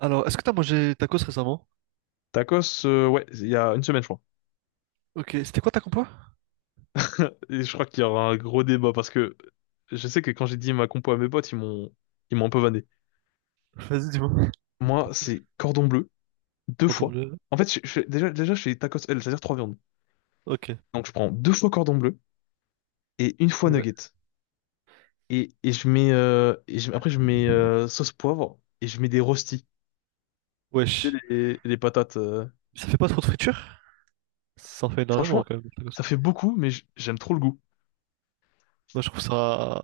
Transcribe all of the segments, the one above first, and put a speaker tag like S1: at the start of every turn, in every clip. S1: Alors, est-ce que t'as mangé tacos récemment?
S2: Tacos, ouais, il y a une semaine, je crois.
S1: Ok, c'était quoi ta compo?
S2: Et je crois qu'il y aura un gros débat parce que je sais que quand j'ai dit ma compo à mes potes, ils m'ont un peu vanné.
S1: Vas-y, dis-moi.
S2: Moi, c'est cordon bleu, deux
S1: Cordon
S2: fois.
S1: bleu.
S2: En fait, déjà, je fais tacos L, c'est-à-dire trois viandes.
S1: Ok,
S2: Donc, je prends deux fois cordon bleu et une fois
S1: ouais.
S2: nugget. Et je mets, et je- après, je mets sauce poivre et je mets des rostis. Tu
S1: Wesh.
S2: sais, les patates.
S1: Ça fait pas trop de friture? Ça en fait énormément
S2: Franchement,
S1: quand même, les tacos.
S2: ça fait beaucoup, mais j'aime trop le goût.
S1: Moi, je trouve ça.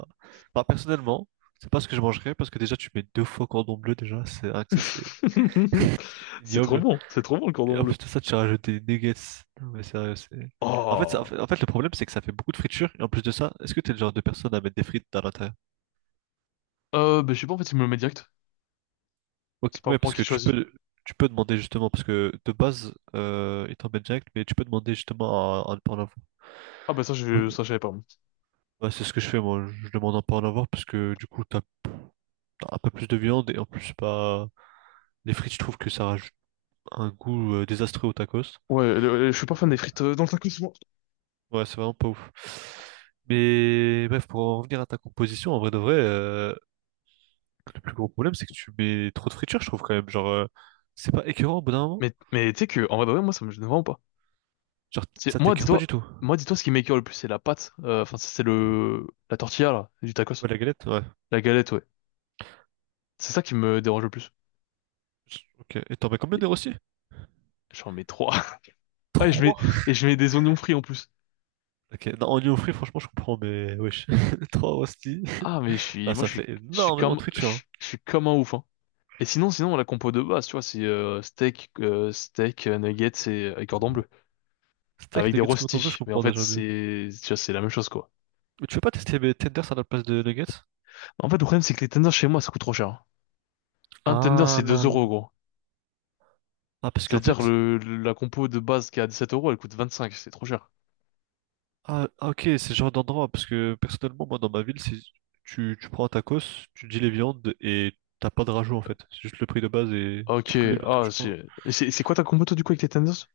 S1: Bah, personnellement, c'est pas ce que je mangerais parce que déjà, tu mets deux fois cordon bleu déjà. C'est rien que ça, c'est ignoble.
S2: C'est trop bon le
S1: Et
S2: cordon
S1: en plus
S2: bleu.
S1: de ça, tu as rajouté nuggets. Non, mais sérieux, c'est. En
S2: Oh!
S1: fait, en fait, le problème, c'est que ça fait beaucoup de friture. Et en plus de ça, est-ce que t'es le genre de personne à mettre des frites à l'intérieur?
S2: Bah, je sais pas, en fait, il me le met direct.
S1: Ok,
S2: C'est pas
S1: ouais,
S2: moi
S1: parce
S2: qui
S1: que
S2: choisis.
S1: tu peux demander justement, parce que de base, il t'emmène direct, mais tu peux demander justement à ne pas en avoir.
S2: Ah, bah, ça,
S1: Ouais,
S2: je, ça, je savais pas.
S1: ouais, c'est ce que je fais, moi. Je demande à ne pas en avoir, parce que du coup, t'as un peu plus de viande, et en plus, c'est pas les frites, je trouve que ça rajoute un goût désastreux au tacos.
S2: Ouais, je suis pas fan des frites dans le tacos souvent.
S1: Ouais, c'est vraiment pas ouf. Mais bref, pour en revenir à ta composition, en vrai de vrai, le plus gros problème, c'est que tu mets trop de fritures, je trouve quand même. C'est pas écœurant au bout d'un moment.
S2: Mais tu sais que, en vrai, de vrai, moi, ça me gêne vraiment pas.
S1: Genre,
S2: C'est,
S1: ça
S2: moi,
S1: t'écœure pas du
S2: dis-toi,
S1: tout.
S2: moi, dis-toi, ce qui m'écoeure le plus, c'est la pâte. Enfin, c'est la tortilla, là, du tacos.
S1: Ouais, la galette, ouais.
S2: La galette, ouais. C'est ça qui me dérange le plus.
S1: Ok. Et t'en mets combien
S2: Et
S1: des rôstis?
S2: J'en mets trois. Ouais, je mets,
S1: 3.
S2: et je mets des oignons frits en plus.
S1: Ok. Non, en oignon frit, franchement, je comprends, mais wesh. Trois rosti.
S2: Ah, mais je
S1: Bah,
S2: suis, moi,
S1: ça fait
S2: je suis
S1: énormément
S2: comme,
S1: de friture. Hein.
S2: je suis comme un ouf, hein. Et sinon, la compo de base, tu vois, c'est steak, nuggets et cordon bleu.
S1: Steak,
S2: Avec des
S1: nuggets, coton bleu, je
S2: rostis. Mais en
S1: comprends
S2: fait,
S1: déjà mieux.
S2: c'est, tu vois, c'est la même chose, quoi.
S1: Mais tu veux pas tester mes tenders à la place de nuggets?
S2: En fait, le problème, c'est que les tenders chez moi, ça coûte trop cher. Un tender,
S1: Ah,
S2: c'est 2 euros, gros.
S1: ah, parce qu'en
S2: C'est-à-dire,
S1: fait,
S2: la compo de base qui est à sept euros, elle coûte 25, c'est trop cher.
S1: ah, ah, ok, c'est ce genre d'endroit. Parce que personnellement, moi, dans ma ville, c'est tu prends un tacos, tu dis les viandes et t'as pas de rajout en fait. C'est juste le prix de base et
S2: Ok,
S1: quelques les viandes que
S2: ah,
S1: tu prends.
S2: c'est quoi ta compo, toi, du coup, avec les tenders?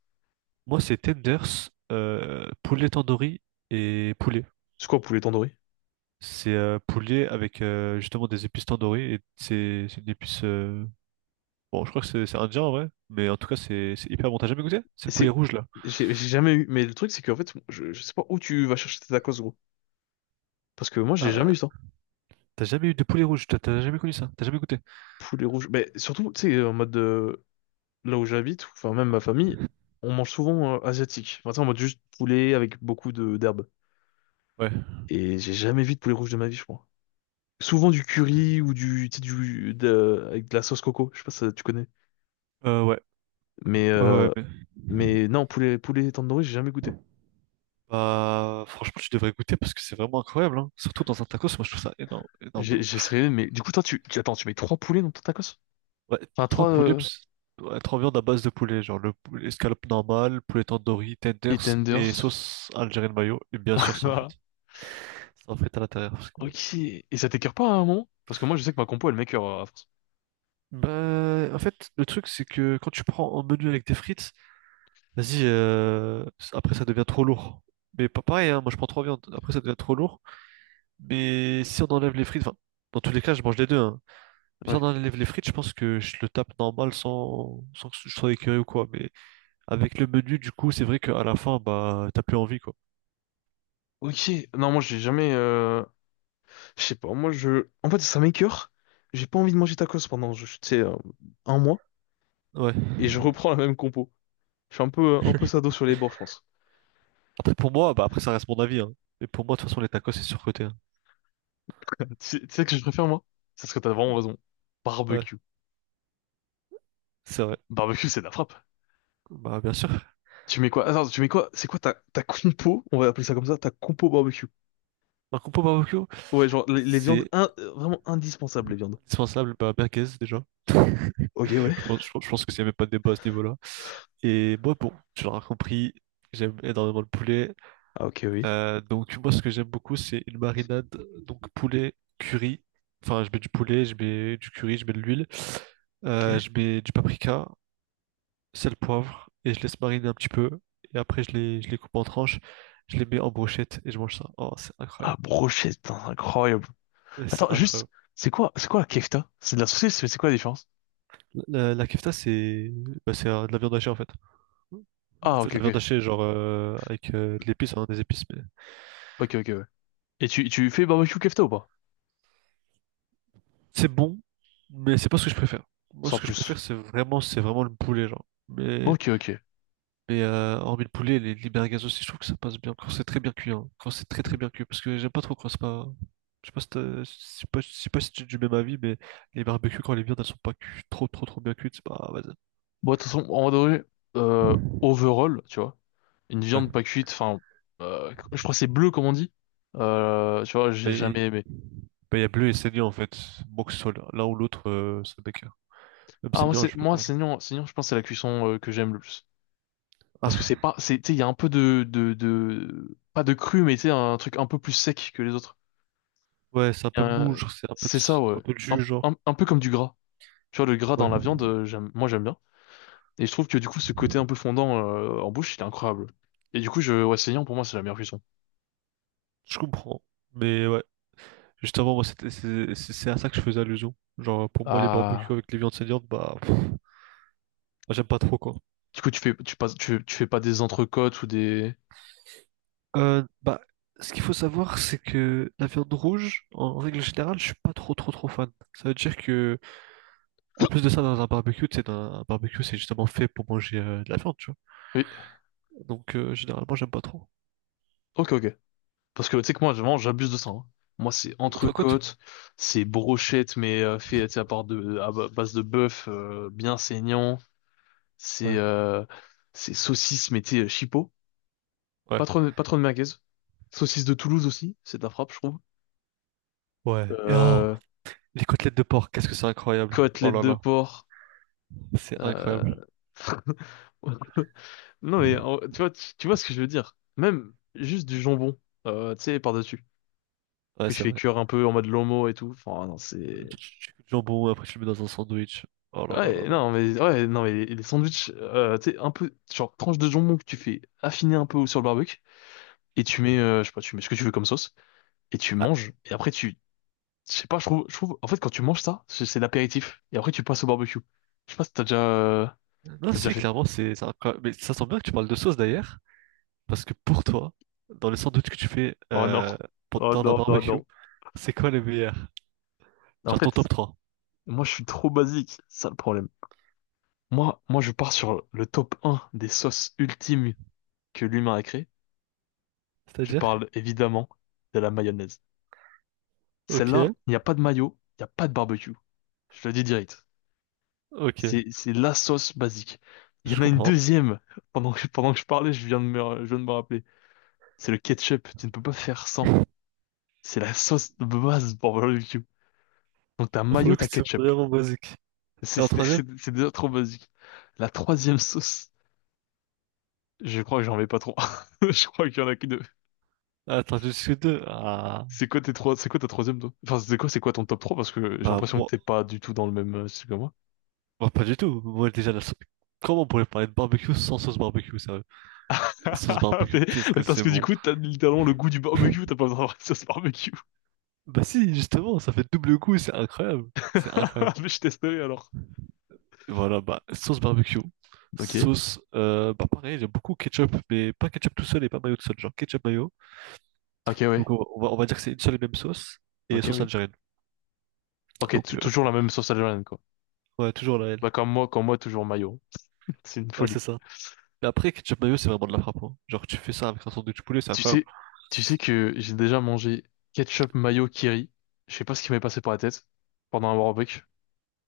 S1: Moi, c'est tenders, poulet tandoori et poulet.
S2: C'est quoi, poulet tandoori?
S1: C'est poulier avec justement des épices tandoori et c'est une épice. Bon, je crois que c'est indien en vrai, mais en tout cas c'est hyper bon. T'as jamais goûté? C'est le poulet
S2: C'est,
S1: rouge là.
S2: j'ai jamais eu, mais le truc, c'est qu'en fait, je sais pas où tu vas chercher tes tacos, gros. Parce que moi, j'ai
S1: Ah,
S2: jamais eu ça.
S1: t'as jamais eu de poulet rouge? T'as jamais connu ça? T'as jamais goûté?
S2: Poulet rouge. Mais surtout, tu sais, en mode, là où j'habite, ou enfin, même ma famille, on mange souvent asiatique. Enfin, tu sais, en mode juste poulet avec beaucoup de d'herbes.
S1: Ouais.
S2: Et j'ai jamais vu de poulet rouge de ma vie, je crois. Souvent du curry ou du, tu sais, avec de la sauce coco, je sais pas si tu connais.
S1: Ouais.
S2: Mais
S1: Ouais, ouais,
S2: euh,
S1: mais
S2: mais non, poulet tandoori, j'ai jamais goûté.
S1: bah, franchement, tu devrais goûter parce que c'est vraiment incroyable, hein. Surtout dans un tacos, moi je trouve ça énorme, énorme,
S2: J'ai
S1: hein.
S2: j'ai essayé, mais du coup toi attends, tu mets trois poulets dans ton tacos?
S1: Ouais,
S2: Enfin
S1: trois
S2: trois
S1: poulets, ps- ouais, trois viandes à base de poulet, genre le poulet escalope normale, poulet tandoori,
S2: et
S1: tenders et
S2: tenders.
S1: sauce algérienne mayo, et bien sûr sans
S2: Ah,
S1: frites. Sans frites à l'intérieur.
S2: Ok. Et ça t'écœure pas à un moment? Parce que moi je sais que ma compo elle m'écœure à force.
S1: Bah, en fait, le truc, c'est que quand tu prends un menu avec des frites, vas-y, euh, après ça devient trop lourd. Mais pas pareil, hein, moi je prends trois viandes, après ça devient trop lourd. Mais si on enlève les frites, enfin, dans tous les cas, je mange les deux, hein. Mais si on
S2: Ouais.
S1: enlève les frites, je pense que je le tape normal sans que je sois écœuré ou quoi. Mais avec le menu, du coup, c'est vrai qu'à la fin, bah, t'as plus envie, quoi.
S2: Ok. Non, moi j'ai jamais je sais pas, moi je en fait ça m'écœure. J'ai pas envie de manger tacos pendant je tu sais un mois
S1: Ouais.
S2: et je reprends la même compo. Je suis un peu sado sur les bords, je pense.
S1: Après, pour moi, bah, après, ça reste mon avis, hein. Mais pour moi, de toute façon, les tacos, c'est surcoté, hein.
S2: Tu sais que je préfère, moi? C'est ce que t'as vraiment raison.
S1: Ouais,
S2: Barbecue.
S1: c'est vrai.
S2: Barbecue, c'est de la frappe.
S1: Bah, bien sûr.
S2: Tu mets quoi? Attends, tu mets quoi? C'est quoi ta compo? On va appeler ça comme ça, ta compo barbecue.
S1: Ma compo barbecue,
S2: Ouais, genre, les viandes,
S1: c'est
S2: vraiment indispensables, les viandes.
S1: indispensable, bah, merguez déjà. Je
S2: Ok, ouais.
S1: je pense que s'il n'y avait pas de débat à ce niveau-là. Et moi, bon, tu l'auras compris, j'aime énormément le poulet.
S2: Ah, ok, oui.
S1: Donc, moi, ce que j'aime beaucoup, c'est une marinade. Donc, poulet, curry. Enfin, je mets du poulet, je mets du curry, je mets de l'huile.
S2: Ok.
S1: Je mets du paprika, sel, poivre, et je laisse mariner un petit peu. Et après, je les coupe en tranches, je les mets en brochette et je mange ça. Oh, c'est
S2: Ah,
S1: incroyable.
S2: brochette, putain, c'est incroyable.
S1: Ouais, c'est
S2: Attends, juste,
S1: incroyable.
S2: c'est quoi la kefta? C'est de la saucisse, mais c'est quoi la différence?
S1: La kefta, c'est bah, c'est de la viande hachée en fait.
S2: Ah,
S1: Faites
S2: ok,
S1: de la
S2: ok.
S1: viande hachée, genre avec de l'épice, hein, des épices, mais
S2: Ok, ok, ouais. Et tu fais barbecue kefta ou pas?
S1: c'est bon, mais c'est pas ce que je préfère. Moi,
S2: Sans
S1: ce que je préfère,
S2: plus.
S1: c'est vraiment le poulet, genre.
S2: Ok, ok.
S1: Mais hormis le poulet, les merguez aussi, je trouve que ça passe bien quand c'est très bien cuit, hein, quand c'est très très bien cuit, parce que j'aime pas trop quand c'est pas. Je sais pas, je sais pas si tu es du même avis, mais les barbecues, quand les viandes, elles sont pas cu- trop trop trop bien cuites, c'est pas, vas-y.
S2: Bon, de toute façon, en vrai, euh, overall, tu vois, une
S1: Ouais,
S2: viande pas cuite, enfin, je crois que c'est bleu, comme on dit. Tu vois,
S1: bah,
S2: j'ai jamais
S1: il
S2: aimé.
S1: bah, il y a bleu et saignant en fait. Bon que ce soit l'un ou l'autre, ça bécane. Même
S2: Ah, moi,
S1: saignant, je peux
S2: moi,
S1: pas, genre.
S2: saignant, saignant, je pense que c'est la cuisson que j'aime le plus. Parce que c'est
S1: Ah,
S2: pas, c'est, tu sais, il y a un peu de, pas de cru, mais tu sais, un truc un peu plus sec que les autres.
S1: ouais, c'est un peu mou,
S2: Euh,
S1: genre, c'est
S2: c'est ça,
S1: un
S2: ouais.
S1: peu de
S2: Un,
S1: jus, genre.
S2: un, un peu comme du gras. Tu vois, le gras dans
S1: Ouais,
S2: la viande, j'aime, moi, j'aime bien. Et je trouve que, du coup, ce côté un peu fondant, en bouche, il est incroyable. Et du coup, ouais, saignant, pour moi, c'est la meilleure cuisson.
S1: je comprends. Mais ouais, justement, moi, c'est à ça que je faisais allusion. Genre, pour moi, les barbecues
S2: Ah.
S1: avec les viandes saignantes, bah, pff, bah, j'aime pas trop, quoi.
S2: Du coup, tu fais pas des entrecôtes ou des.
S1: Euh, bah, ce qu'il faut savoir, c'est que la viande rouge, en règle générale, je suis pas trop, trop, trop fan. Ça veut dire que, en plus de ça, dans un barbecue, tu sais, dans un barbecue, c'est justement fait pour manger de la viande, tu vois.
S2: Oui,
S1: Donc, généralement, j'aime pas trop.
S2: ok, ok. Parce que tu sais que moi, vraiment, j'abuse de ça, hein. Moi, c'est
S1: Une autre côte?
S2: entrecôte, c'est brochette, mais fait tu sais, à part de, à ba- base de bœuf, bien saignant. C'est
S1: Ouais.
S2: euh, c'est saucisse, mais tu sais, chipot.
S1: Ouais.
S2: Pas trop, pas trop de merguez. Saucisse de Toulouse aussi, c'est de la frappe, je trouve.
S1: Ouais. Et oh,
S2: Euh,
S1: les côtelettes de porc, qu'est-ce que c'est incroyable. Oh
S2: Côtelette
S1: là
S2: de
S1: là.
S2: porc.
S1: C'est
S2: Euh...
S1: incroyable.
S2: Non, mais tu vois, tu vois ce que je veux dire. Même juste du jambon, tu sais, par-dessus,
S1: Ouais,
S2: que tu
S1: c'est
S2: fais
S1: vrai.
S2: cuire un peu en mode lomo et tout. Enfin, non, c'est...
S1: Tu coupes du jambon, après tu le mets dans un sandwich. Oh là là là
S2: Ouais,
S1: là.
S2: non, mais, ouais, non, mais les sandwichs, tu sais, un peu, genre, tranche de jambon que tu fais affiner un peu sur le barbecue, et tu mets, je sais pas, tu mets ce que tu veux comme sauce, et tu
S1: Ah,
S2: manges, et après tu, je sais pas, je trouve, en fait, quand tu manges ça, c'est l'apéritif, et après tu passes au barbecue. Je sais pas si euh,
S1: non,
S2: t'as déjà
S1: si,
S2: fait.
S1: clairement, c'est incroyable. Mais ça sent bien que tu parles de sauce d'ailleurs, parce que pour toi, dans les sandwichs que tu fais
S2: Oh non.
S1: pour-
S2: Oh
S1: lors d'un
S2: non, non,
S1: barbecue,
S2: non.
S1: c'est quoi les meilleurs?
S2: En
S1: Genre ton top
S2: fait,
S1: trois.
S2: moi, je suis trop basique, c'est ça le problème. Moi, je pars sur le top un des sauces ultimes que l'humain a créées. Je
S1: C'est-à-dire?
S2: parle évidemment de la mayonnaise. Celle-là,
S1: Ok,
S2: il n'y a pas de mayo, il n'y a pas de barbecue. Je le dis direct.
S1: ok,
S2: C'est la sauce basique. Il y en
S1: je
S2: a une
S1: comprends.
S2: deuxième. Pendant que je parlais, je viens de me rappeler. C'est le ketchup. Tu ne peux pas faire sans. C'est la sauce de base pour le barbecue. Donc t'as
S1: Pour
S2: mayo,
S1: le coup,
S2: t'as
S1: c'est
S2: ketchup.
S1: vraiment basique.
S2: C'est
S1: Et en
S2: c'est-
S1: troisième?
S2: c'est- c'est déjà trop basique. La troisième sauce, je crois que j'en mets pas trop. Je crois qu'il y en a que deux.
S1: Ah, attends, je suis deux. Ah,
S2: C'est quoi ta troisième toi? Enfin, c'est quoi ton top trois? Parce que j'ai
S1: bah,
S2: l'impression que
S1: moi,
S2: t'es pas du tout dans le même style que moi.
S1: moi, pas du tout. Moi, déjà, la sauce. Comment on pourrait parler de barbecue sans sauce barbecue, sérieux? La sauce barbecue,
S2: mais,
S1: qu'est-ce que
S2: mais parce
S1: c'est
S2: que du
S1: bon.
S2: coup, t'as littéralement le goût du barbecue, t'as pas besoin d'avoir une sauce barbecue.
S1: Bah si, justement, ça fait double coup, c'est incroyable. C'est incroyable.
S2: Mais je testerai alors.
S1: Et voilà, bah, sauce barbecue.
S2: Ok.
S1: Sauce, bah pareil, j'aime beaucoup ketchup, mais pas ketchup tout seul et pas mayo tout seul, genre ketchup mayo.
S2: Ok, ouais.
S1: Donc on va dire que c'est une seule et même sauce, et
S2: Ok,
S1: sauce
S2: oui.
S1: algérienne.
S2: Ok,
S1: Donc euh,
S2: toujours la même sauce algérienne, quoi.
S1: ouais, toujours la L.
S2: Bah, comme moi, toujours mayo, hein. C'est une
S1: Ouais,
S2: folie.
S1: c'est ça. Mais après, ketchup mayo, c'est vraiment de la frappe, hein. Genre tu fais ça avec un sandwich poulet, c'est
S2: Tu
S1: incroyable.
S2: sais, tu sais que j'ai déjà mangé ketchup mayo kiri. Je sais pas ce qui m'est passé par la tête pendant un barbecue.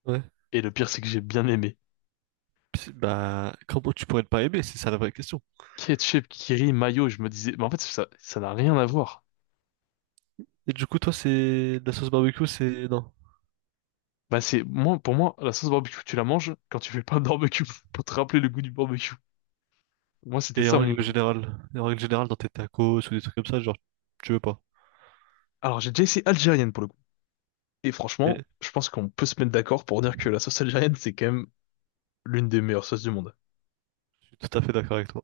S1: Ouais.
S2: Et le pire, c'est que j'ai bien aimé.
S1: Puis, bah comment tu pourrais ne pas aimer, c'est ça la vraie question.
S2: Ketchup kiri mayo, je me disais, mais en fait, ça n'a rien à voir.
S1: Et du coup, toi, c'est la sauce barbecue, c'est... Non.
S2: Bah, moi, pour moi, la sauce barbecue, tu la manges quand tu fais pas de barbecue pour te rappeler le goût du barbecue. Moi, c'était
S1: Et
S2: ça
S1: en
S2: mon.
S1: règle générale, et en règle générale, dans tes tacos ou des trucs comme ça, genre, tu veux pas.
S2: Alors, j'ai déjà essayé algérienne pour le coup. Et
S1: Et
S2: franchement, je pense qu'on peut se mettre d'accord pour dire que la sauce algérienne, c'est quand même l'une des meilleures sauces du monde.
S1: suis tout à fait d'accord avec toi.